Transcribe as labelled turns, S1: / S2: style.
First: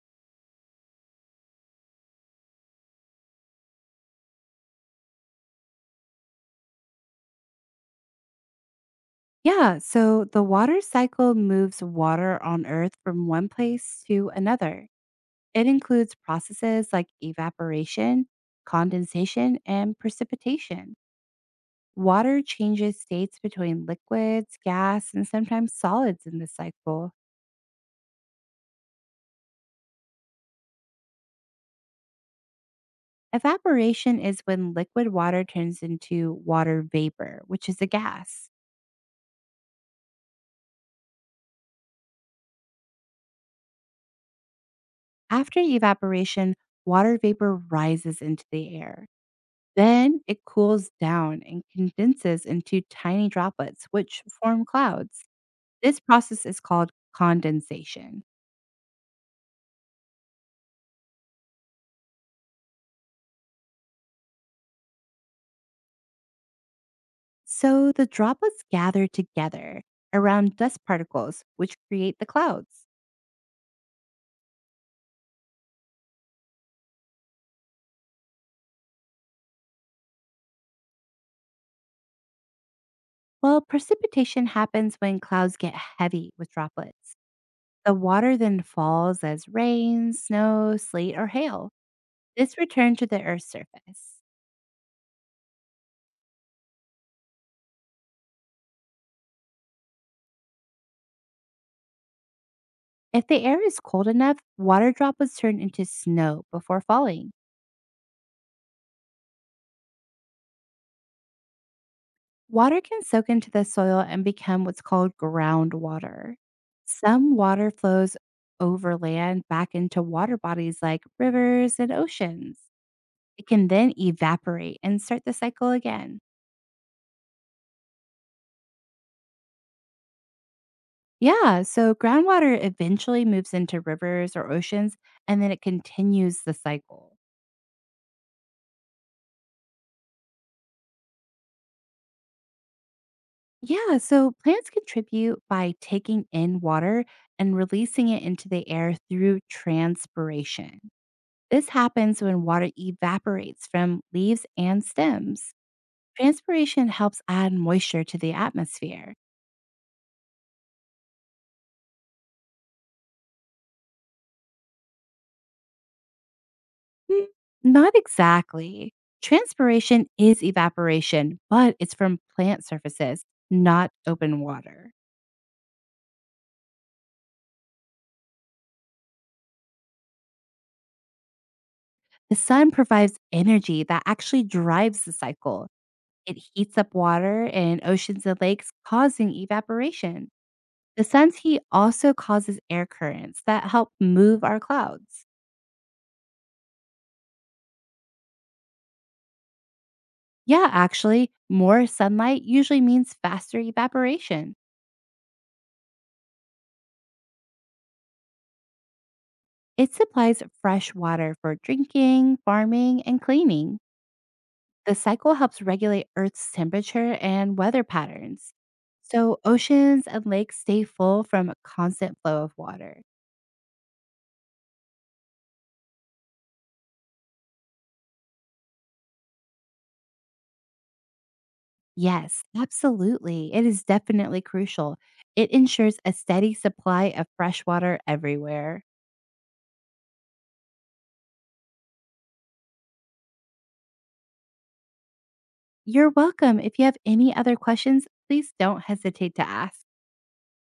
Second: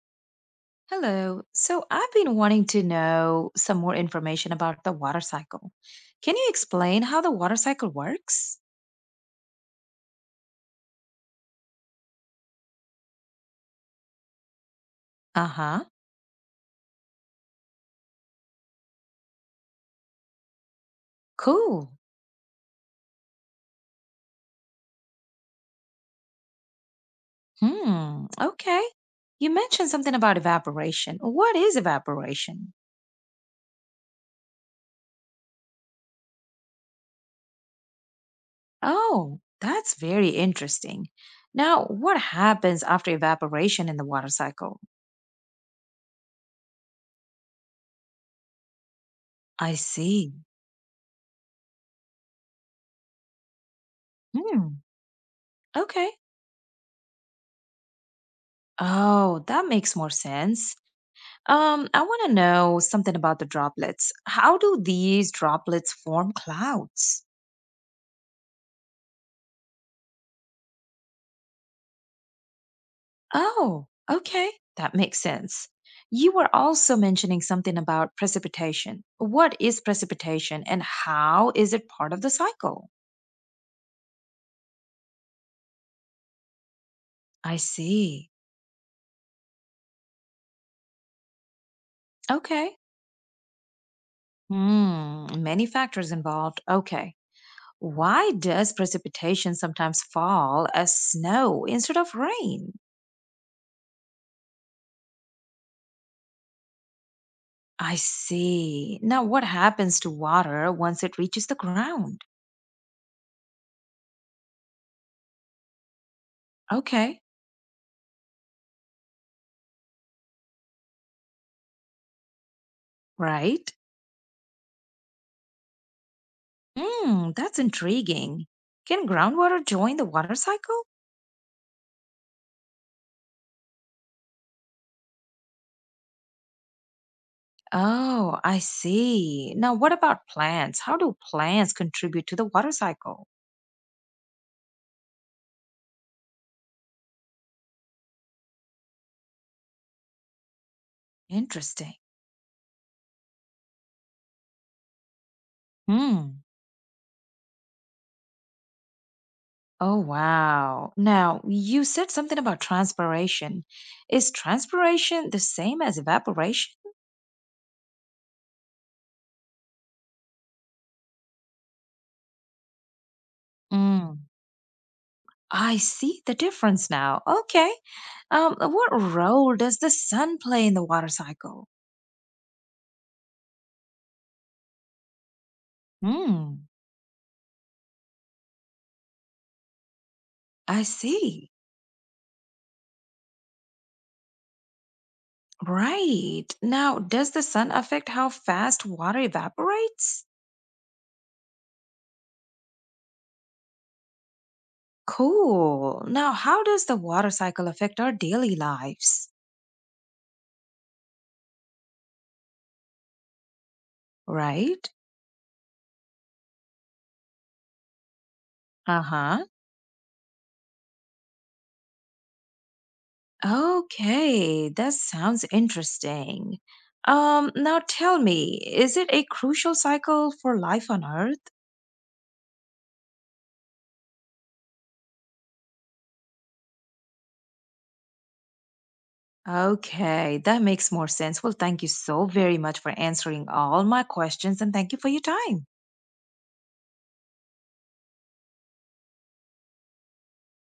S1: Hello. So I've been wanting to know some more information about the water cycle. Can you explain how the water cycle works?
S2: Yeah, so the water cycle moves water on Earth from one place to another. It
S1: Uh-huh.
S2: includes processes like evaporation, condensation, and precipitation.
S1: Cool.
S2: Water changes states between liquids, gas, and sometimes solids in this cycle.
S1: Hmm. Okay. You mentioned something about evaporation. What is evaporation?
S2: Evaporation is when liquid water turns into water vapor, which is a gas.
S1: Oh, that's very interesting. Now, what happens after evaporation in the water cycle?
S2: After evaporation, water vapor rises into the air.
S1: I
S2: Then
S1: see.
S2: it cools down and condenses into tiny droplets, which form
S1: Hmm.
S2: clouds. This
S1: Okay.
S2: process is called condensation.
S1: Oh, that makes more sense. I want to know something about the droplets. How do these droplets form clouds?
S2: So the droplets gather together around dust particles, which create the clouds.
S1: Oh, okay. That makes sense. You were also mentioning something about precipitation. What is precipitation and how is it part of the cycle?
S2: Well, precipitation happens when clouds get heavy with droplets.
S1: I
S2: The
S1: see.
S2: water then falls as rain, snow, sleet, or hail. This
S1: Okay.
S2: returns to the Earth's surface.
S1: Hmm, many factors involved. Okay. Why does precipitation sometimes fall as snow instead of rain?
S2: If the air is cold enough, water droplets turn into snow before falling.
S1: I see. Now, what happens to water once it reaches the ground?
S2: Water can soak into the soil and become what's called groundwater.
S1: Okay,
S2: Some water flows over land back into water bodies like rivers and oceans. It can
S1: right.
S2: then evaporate and start the cycle again.
S1: Hmm, that's intriguing. Can groundwater join the water cycle?
S2: Yeah, so groundwater eventually moves into rivers or oceans and then it continues the cycle.
S1: Oh, I see. Now, what about plants? How do plants contribute to the water cycle?
S2: Yeah, so plants contribute by taking in water and releasing it into the air through transpiration. This
S1: Interesting.
S2: happens when water evaporates from leaves and stems.
S1: Hmm.
S2: Transpiration helps add moisture to the atmosphere.
S1: Oh, wow. Now, you said something about transpiration. Is transpiration the same as evaporation?
S2: Mm, Not exactly. Transpiration is evaporation, but it's from plant surfaces, not
S1: Hmm.
S2: open water.
S1: I see the difference now. Okay. What role does the sun play in the water cycle?
S2: The sun provides energy that actually drives the cycle. It
S1: Hmm,
S2: heats up water in oceans and lakes, causing evaporation.
S1: I
S2: The sun's
S1: see.
S2: heat also causes air currents that help move our clouds.
S1: Right. Now, does the sun affect how fast water evaporates?
S2: Yeah, actually, more sunlight usually means faster evaporation.
S1: Cool. Now, how does the water cycle affect our daily lives?
S2: It supplies fresh water for drinking, farming, and cleaning.
S1: Right?
S2: The cycle helps regulate Earth's temperature and weather patterns.
S1: Uh
S2: So,
S1: huh.
S2: oceans and lakes stay full from a constant flow of water.
S1: Okay, that sounds interesting. Now tell me, is it a crucial cycle for life on Earth?
S2: Yes, absolutely. It is definitely crucial. It ensures a steady supply of fresh water everywhere.
S1: Okay, that makes more sense. Well, thank you so very much for answering all my questions and thank you for your time.
S2: You're welcome. If you have any other questions, please don't hesitate to ask.